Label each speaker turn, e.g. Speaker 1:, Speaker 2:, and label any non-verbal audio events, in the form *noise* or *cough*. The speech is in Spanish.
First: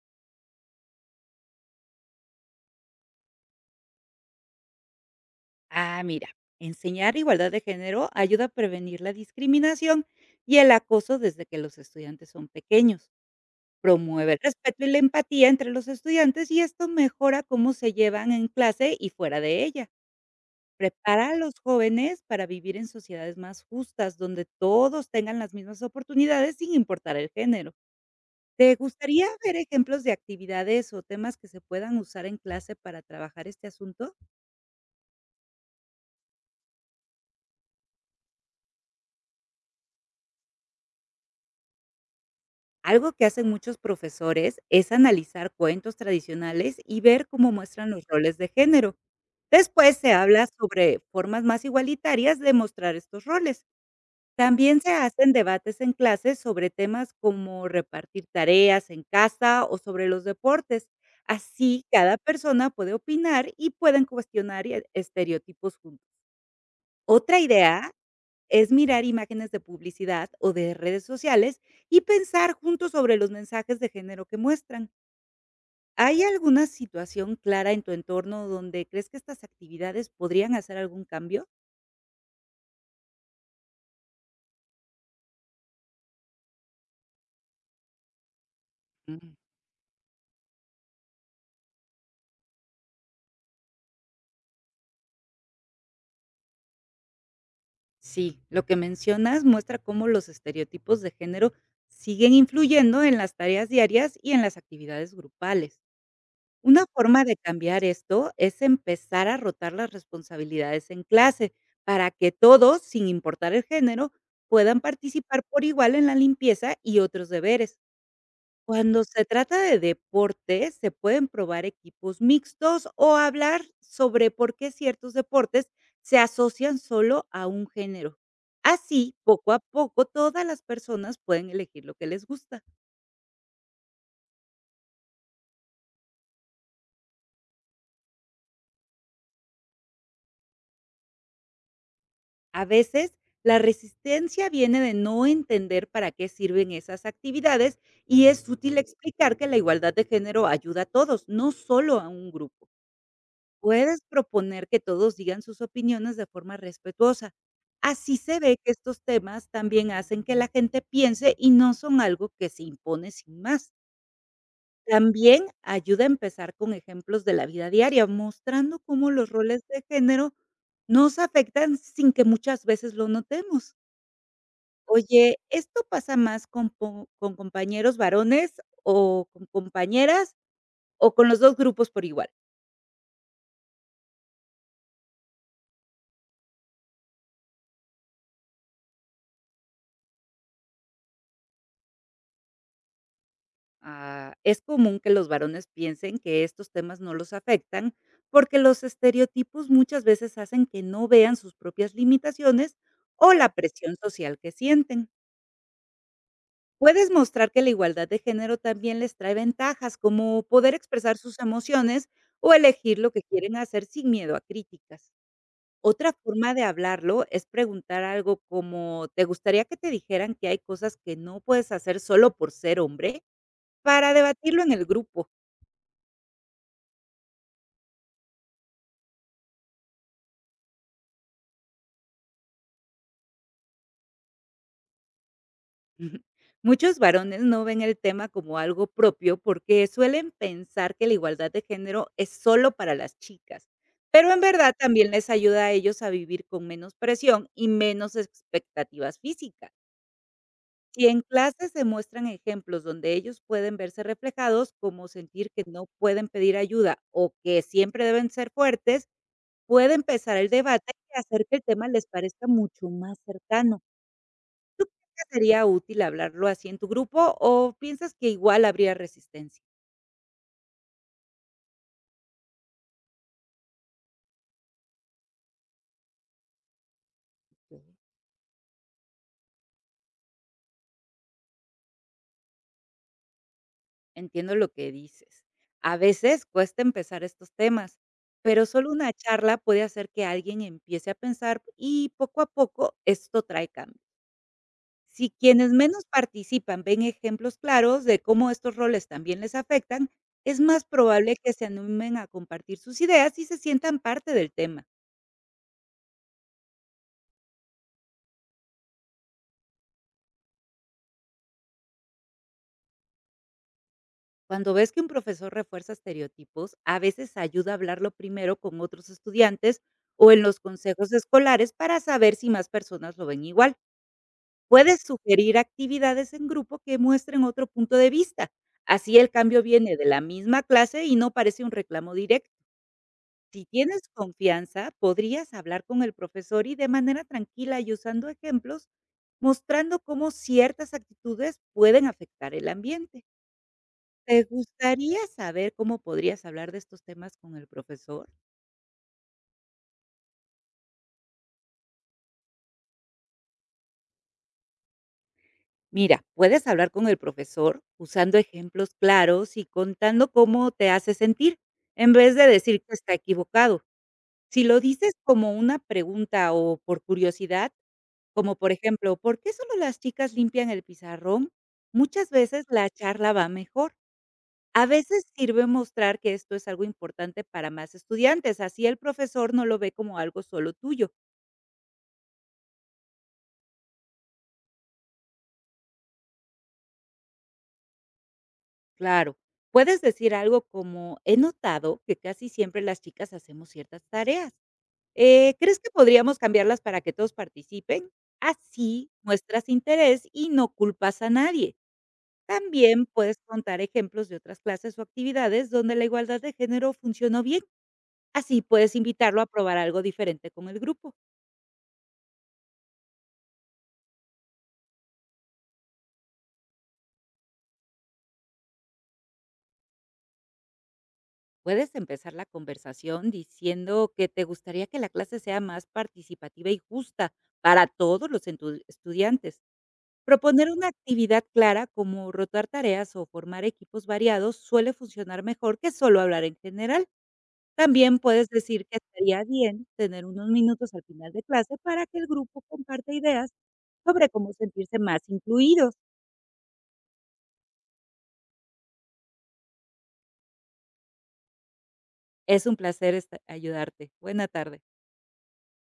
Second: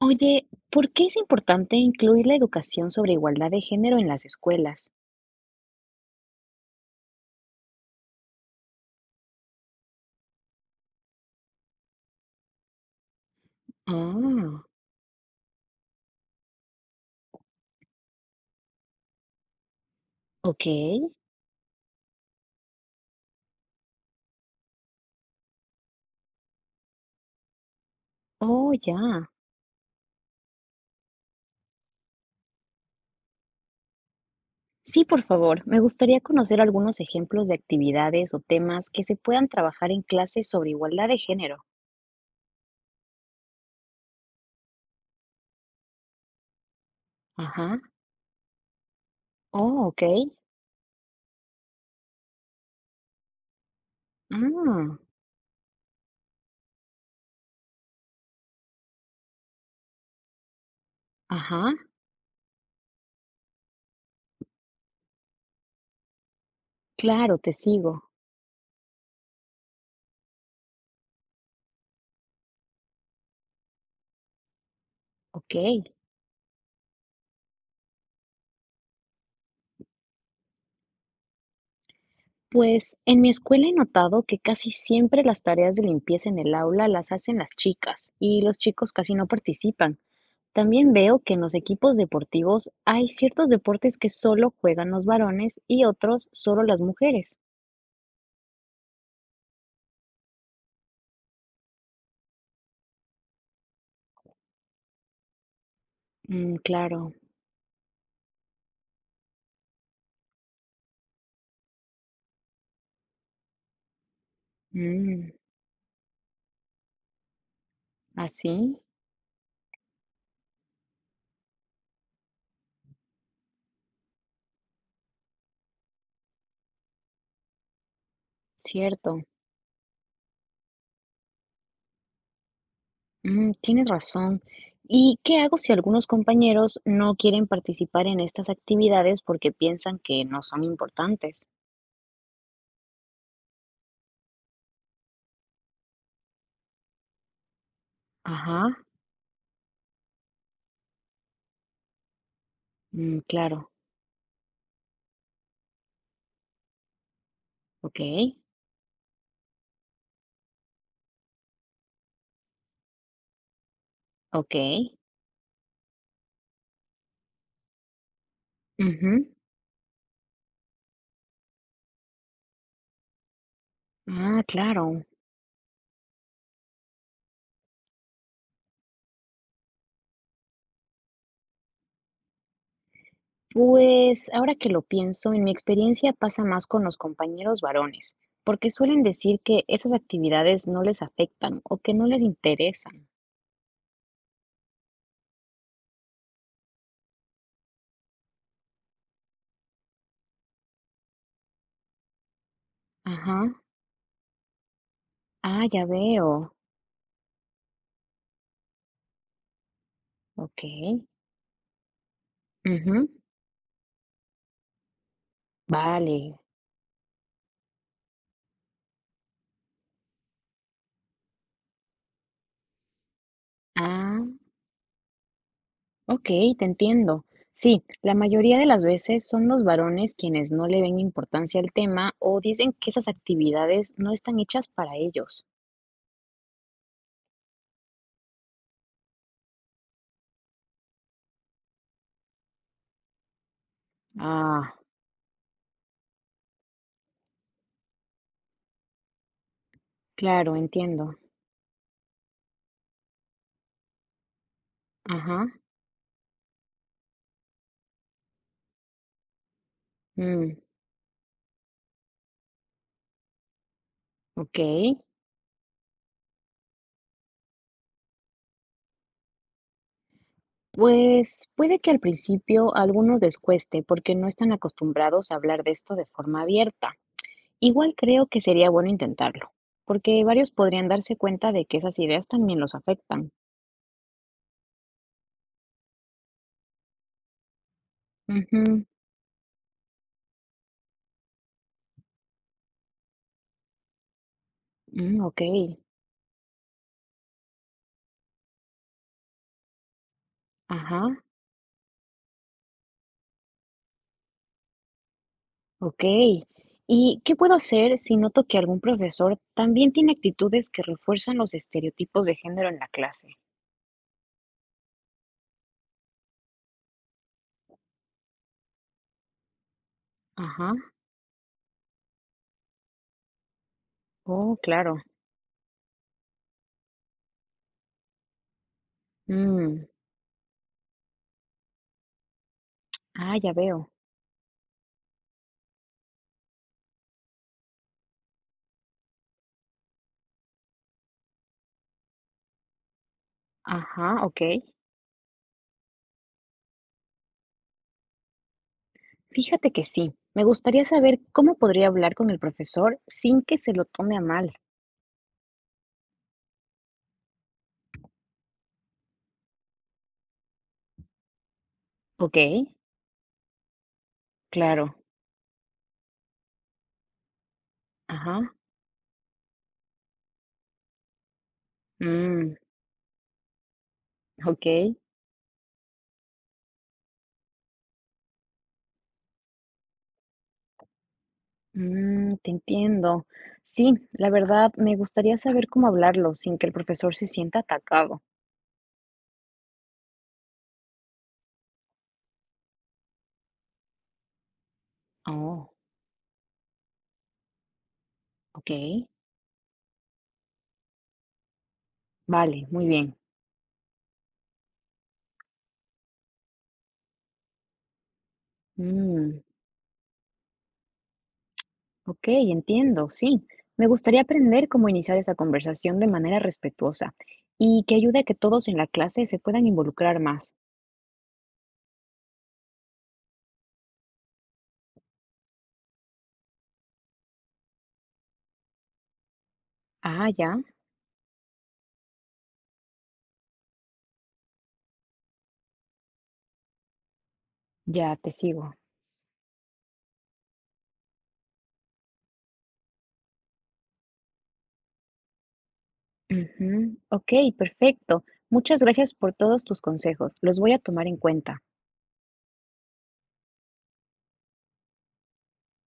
Speaker 1: Oye, ¿por qué es importante incluir la educación sobre igualdad de género en las escuelas?
Speaker 2: Ah, mira, enseñar igualdad de género ayuda a prevenir la discriminación y el acoso desde que los estudiantes son pequeños. Promueve el
Speaker 1: Ah,
Speaker 2: respeto y la empatía entre los estudiantes, y esto mejora cómo se llevan en clase y fuera de ella.
Speaker 1: ok.
Speaker 2: Prepara a los jóvenes para vivir en sociedades más justas, donde todos tengan las mismas oportunidades sin importar el género.
Speaker 1: Oh,
Speaker 2: ¿Te gustaría
Speaker 1: ya.
Speaker 2: ver ejemplos de actividades o temas que se puedan usar en clase para trabajar este asunto?
Speaker 1: Sí, por favor. Me gustaría conocer algunos ejemplos de actividades o temas que se puedan trabajar en clases sobre igualdad de género.
Speaker 2: Algo que hacen muchos profesores es analizar cuentos tradicionales y ver cómo
Speaker 1: Ajá.
Speaker 2: muestran los roles de género.
Speaker 1: Oh,
Speaker 2: Después
Speaker 1: ok.
Speaker 2: se habla sobre formas más igualitarias de mostrar estos roles. También
Speaker 1: Ah,
Speaker 2: se hacen debates en clases sobre temas como repartir tareas en casa o sobre los deportes.
Speaker 1: ajá.
Speaker 2: Así, cada persona puede opinar y pueden cuestionar estereotipos juntos.
Speaker 1: Claro,
Speaker 2: Otra
Speaker 1: te
Speaker 2: idea
Speaker 1: sigo.
Speaker 2: es mirar imágenes de publicidad o de redes sociales y pensar juntos sobre los mensajes de género que muestran.
Speaker 1: Ok.
Speaker 2: ¿Hay alguna situación clara en tu entorno donde crees que estas actividades podrían hacer algún cambio?
Speaker 1: Pues en mi escuela he notado que casi siempre las tareas de limpieza en el aula las hacen las chicas y los chicos casi no
Speaker 2: Mm.
Speaker 1: participan. También veo que en los equipos deportivos hay ciertos deportes que solo juegan los varones y otros solo las mujeres.
Speaker 2: Sí, lo que mencionas muestra cómo los estereotipos de género siguen influyendo en las tareas diarias y en las actividades grupales.
Speaker 1: Mm,
Speaker 2: Una
Speaker 1: claro.
Speaker 2: forma de cambiar esto es empezar a rotar las responsabilidades en clase, para que todos, sin importar el género, puedan
Speaker 1: Mm,
Speaker 2: participar por igual en la limpieza y otros deberes.
Speaker 1: así,
Speaker 2: Cuando se trata de deporte, se pueden probar equipos mixtos o hablar sobre por qué ciertos deportes se asocian solo a un género. Así,
Speaker 1: cierto.
Speaker 2: poco a poco, todas las personas pueden elegir lo que les gusta.
Speaker 1: Mm, tienes razón. ¿Y qué hago si algunos compañeros no quieren participar en estas actividades porque piensan que no son importantes?
Speaker 2: A veces, la resistencia viene de no entender para qué sirven esas actividades, y es
Speaker 1: Ajá.
Speaker 2: útil explicar que la igualdad de género ayuda a todos, no solo a un grupo.
Speaker 1: Mm, claro.
Speaker 2: Puedes proponer que todos digan sus opiniones de forma respetuosa.
Speaker 1: Ok.
Speaker 2: Así se ve que estos temas también hacen que la gente piense, y no son algo que se impone sin más.
Speaker 1: Okey.
Speaker 2: También ayuda a empezar con ejemplos de la vida diaria, mostrando cómo los
Speaker 1: Ujú.
Speaker 2: roles de género nos afectan sin que muchas veces lo notemos.
Speaker 1: Ah, claro.
Speaker 2: Oye, ¿esto pasa más con po con compañeros varones, o con compañeras, o con los 2 grupos por igual?
Speaker 1: Pues, ahora que lo pienso, en mi experiencia pasa más con los compañeros varones, porque suelen decir que esas actividades no les afectan o que no les interesan.
Speaker 2: Ah, es común que los varones piensen que estos temas no los afectan, porque los estereotipos muchas veces hacen que no vean sus propias limitaciones o
Speaker 1: Ajá.
Speaker 2: la presión social que sienten.
Speaker 1: Ah, ya veo.
Speaker 2: Puedes mostrar que la igualdad de género también les trae ventajas, como poder
Speaker 1: Okey.
Speaker 2: expresar sus emociones o elegir
Speaker 1: Ujú.
Speaker 2: lo que quieren hacer sin miedo a críticas. Otra
Speaker 1: Vale.
Speaker 2: forma de hablarlo es preguntar algo como, ¿te gustaría que te dijeran que hay cosas que no puedes hacer solo por ser hombre? Para
Speaker 1: Ah,
Speaker 2: debatirlo en el grupo.
Speaker 1: okey, te entiendo. Sí, la mayoría de las veces son los varones quienes no le ven importancia al tema o dicen que esas actividades no están hechas para ellos.
Speaker 2: *laughs* Muchos varones no ven el tema como algo propio, porque suelen pensar que la igualdad de género es solo para las chicas, pero en
Speaker 1: Ah,
Speaker 2: verdad también les ayuda a ellos a vivir con menos presión y menos expectativas físicas.
Speaker 1: claro,
Speaker 2: Si
Speaker 1: entiendo.
Speaker 2: en clases se muestran ejemplos donde ellos pueden verse reflejados, como
Speaker 1: Ajá,
Speaker 2: sentir que no pueden pedir ayuda o que siempre deben ser fuertes, puede empezar el
Speaker 1: mm,
Speaker 2: debate y hacer que el tema les parezca mucho más cercano.
Speaker 1: ok.
Speaker 2: ¿Te ¿Sería útil hablarlo así en tu grupo, o piensas que igual habría resistencia?
Speaker 1: Pues puede que al principio a algunos les cueste porque no están acostumbrados a hablar de esto de forma abierta.
Speaker 2: Ok.
Speaker 1: Igual creo que sería bueno intentarlo, porque varios podrían darse cuenta de que esas ideas también los afectan.
Speaker 2: Entiendo lo que dices. A veces cuesta empezar estos temas, pero
Speaker 1: Ujú,
Speaker 2: solo una charla puede hacer que alguien empiece a pensar, y poco a poco esto trae cambio.
Speaker 1: mm,
Speaker 2: Si
Speaker 1: ok,
Speaker 2: quienes menos participan ven ejemplos claros de cómo estos roles también les afectan, es más
Speaker 1: ajá,
Speaker 2: probable que se animen a compartir sus ideas y se sientan parte del tema.
Speaker 1: ok. ¿Y qué puedo hacer si noto que algún profesor también tiene actitudes que refuerzan los estereotipos de género en la clase?
Speaker 2: Cuando ves que un profesor refuerza estereotipos, a veces ayuda a hablarlo primero con otros estudiantes o en los
Speaker 1: Ajá,
Speaker 2: consejos escolares, para saber si más personas lo ven igual.
Speaker 1: oh,
Speaker 2: Puedes
Speaker 1: claro.
Speaker 2: sugerir actividades en grupo que muestren otro punto de vista. Así el cambio
Speaker 1: Mm,
Speaker 2: viene de la misma clase y no parece un reclamo directo.
Speaker 1: ah, ya
Speaker 2: Si
Speaker 1: veo.
Speaker 2: tienes confianza, podrías hablar con el profesor y de manera tranquila y usando ejemplos, mostrando cómo ciertas actitudes pueden afectar el ambiente.
Speaker 1: Ajá, ok.
Speaker 2: ¿Te gustaría saber cómo podrías hablar de estos temas con el profesor?
Speaker 1: Fíjate que sí, me gustaría saber cómo podría hablar con el profesor sin que se lo tome a mal.
Speaker 2: Mira, puedes hablar con el profesor usando ejemplos claros y contando cómo te hace sentir, en vez
Speaker 1: Ok,
Speaker 2: de decir que está equivocado. Si lo
Speaker 1: claro,
Speaker 2: dices como una pregunta o por curiosidad,
Speaker 1: ajá,
Speaker 2: como por ejemplo, ¿por qué solo las chicas limpian el pizarrón?, muchas
Speaker 1: mm,
Speaker 2: veces la charla va mejor. A
Speaker 1: ok,
Speaker 2: veces sirve mostrar que esto es algo importante para más estudiantes, así el profesor no lo ve como algo solo tuyo.
Speaker 1: mm, te entiendo. Sí, la verdad, me gustaría saber cómo hablarlo sin que el profesor se sienta atacado.
Speaker 2: Claro, puedes decir algo como, he notado que casi siempre las chicas hacemos ciertas tareas.
Speaker 1: Oh,
Speaker 2: ¿Crees que podríamos cambiarlas para que todos participen?
Speaker 1: ok,
Speaker 2: Así muestras interés y no culpas a nadie.
Speaker 1: vale, muy
Speaker 2: También
Speaker 1: bien.
Speaker 2: puedes contar ejemplos de otras clases o actividades donde la igualdad de género funcionó bien. Así puedes invitarlo
Speaker 1: Mm,
Speaker 2: a probar algo diferente con el grupo.
Speaker 1: ok, entiendo, sí. Me gustaría aprender cómo iniciar esa conversación de manera respetuosa y que ayude a que todos en la clase se puedan involucrar más.
Speaker 2: Puedes empezar la conversación diciendo que te gustaría que la clase sea más participativa y justa para todos los estudiantes.
Speaker 1: Ah, ya.
Speaker 2: Proponer una actividad clara como rotar tareas o formar equipos variados suele funcionar mejor que solo hablar en general.
Speaker 1: Ya,
Speaker 2: También
Speaker 1: te
Speaker 2: puedes
Speaker 1: sigo.
Speaker 2: decir que estaría bien tener unos minutos al final de clase para que el grupo comparte ideas sobre cómo sentirse más incluidos.
Speaker 1: Ujú. Ok, perfecto. Muchas gracias por todos tus consejos. Los voy a tomar en cuenta.
Speaker 2: Es un placer ayudarte. Buena tarde.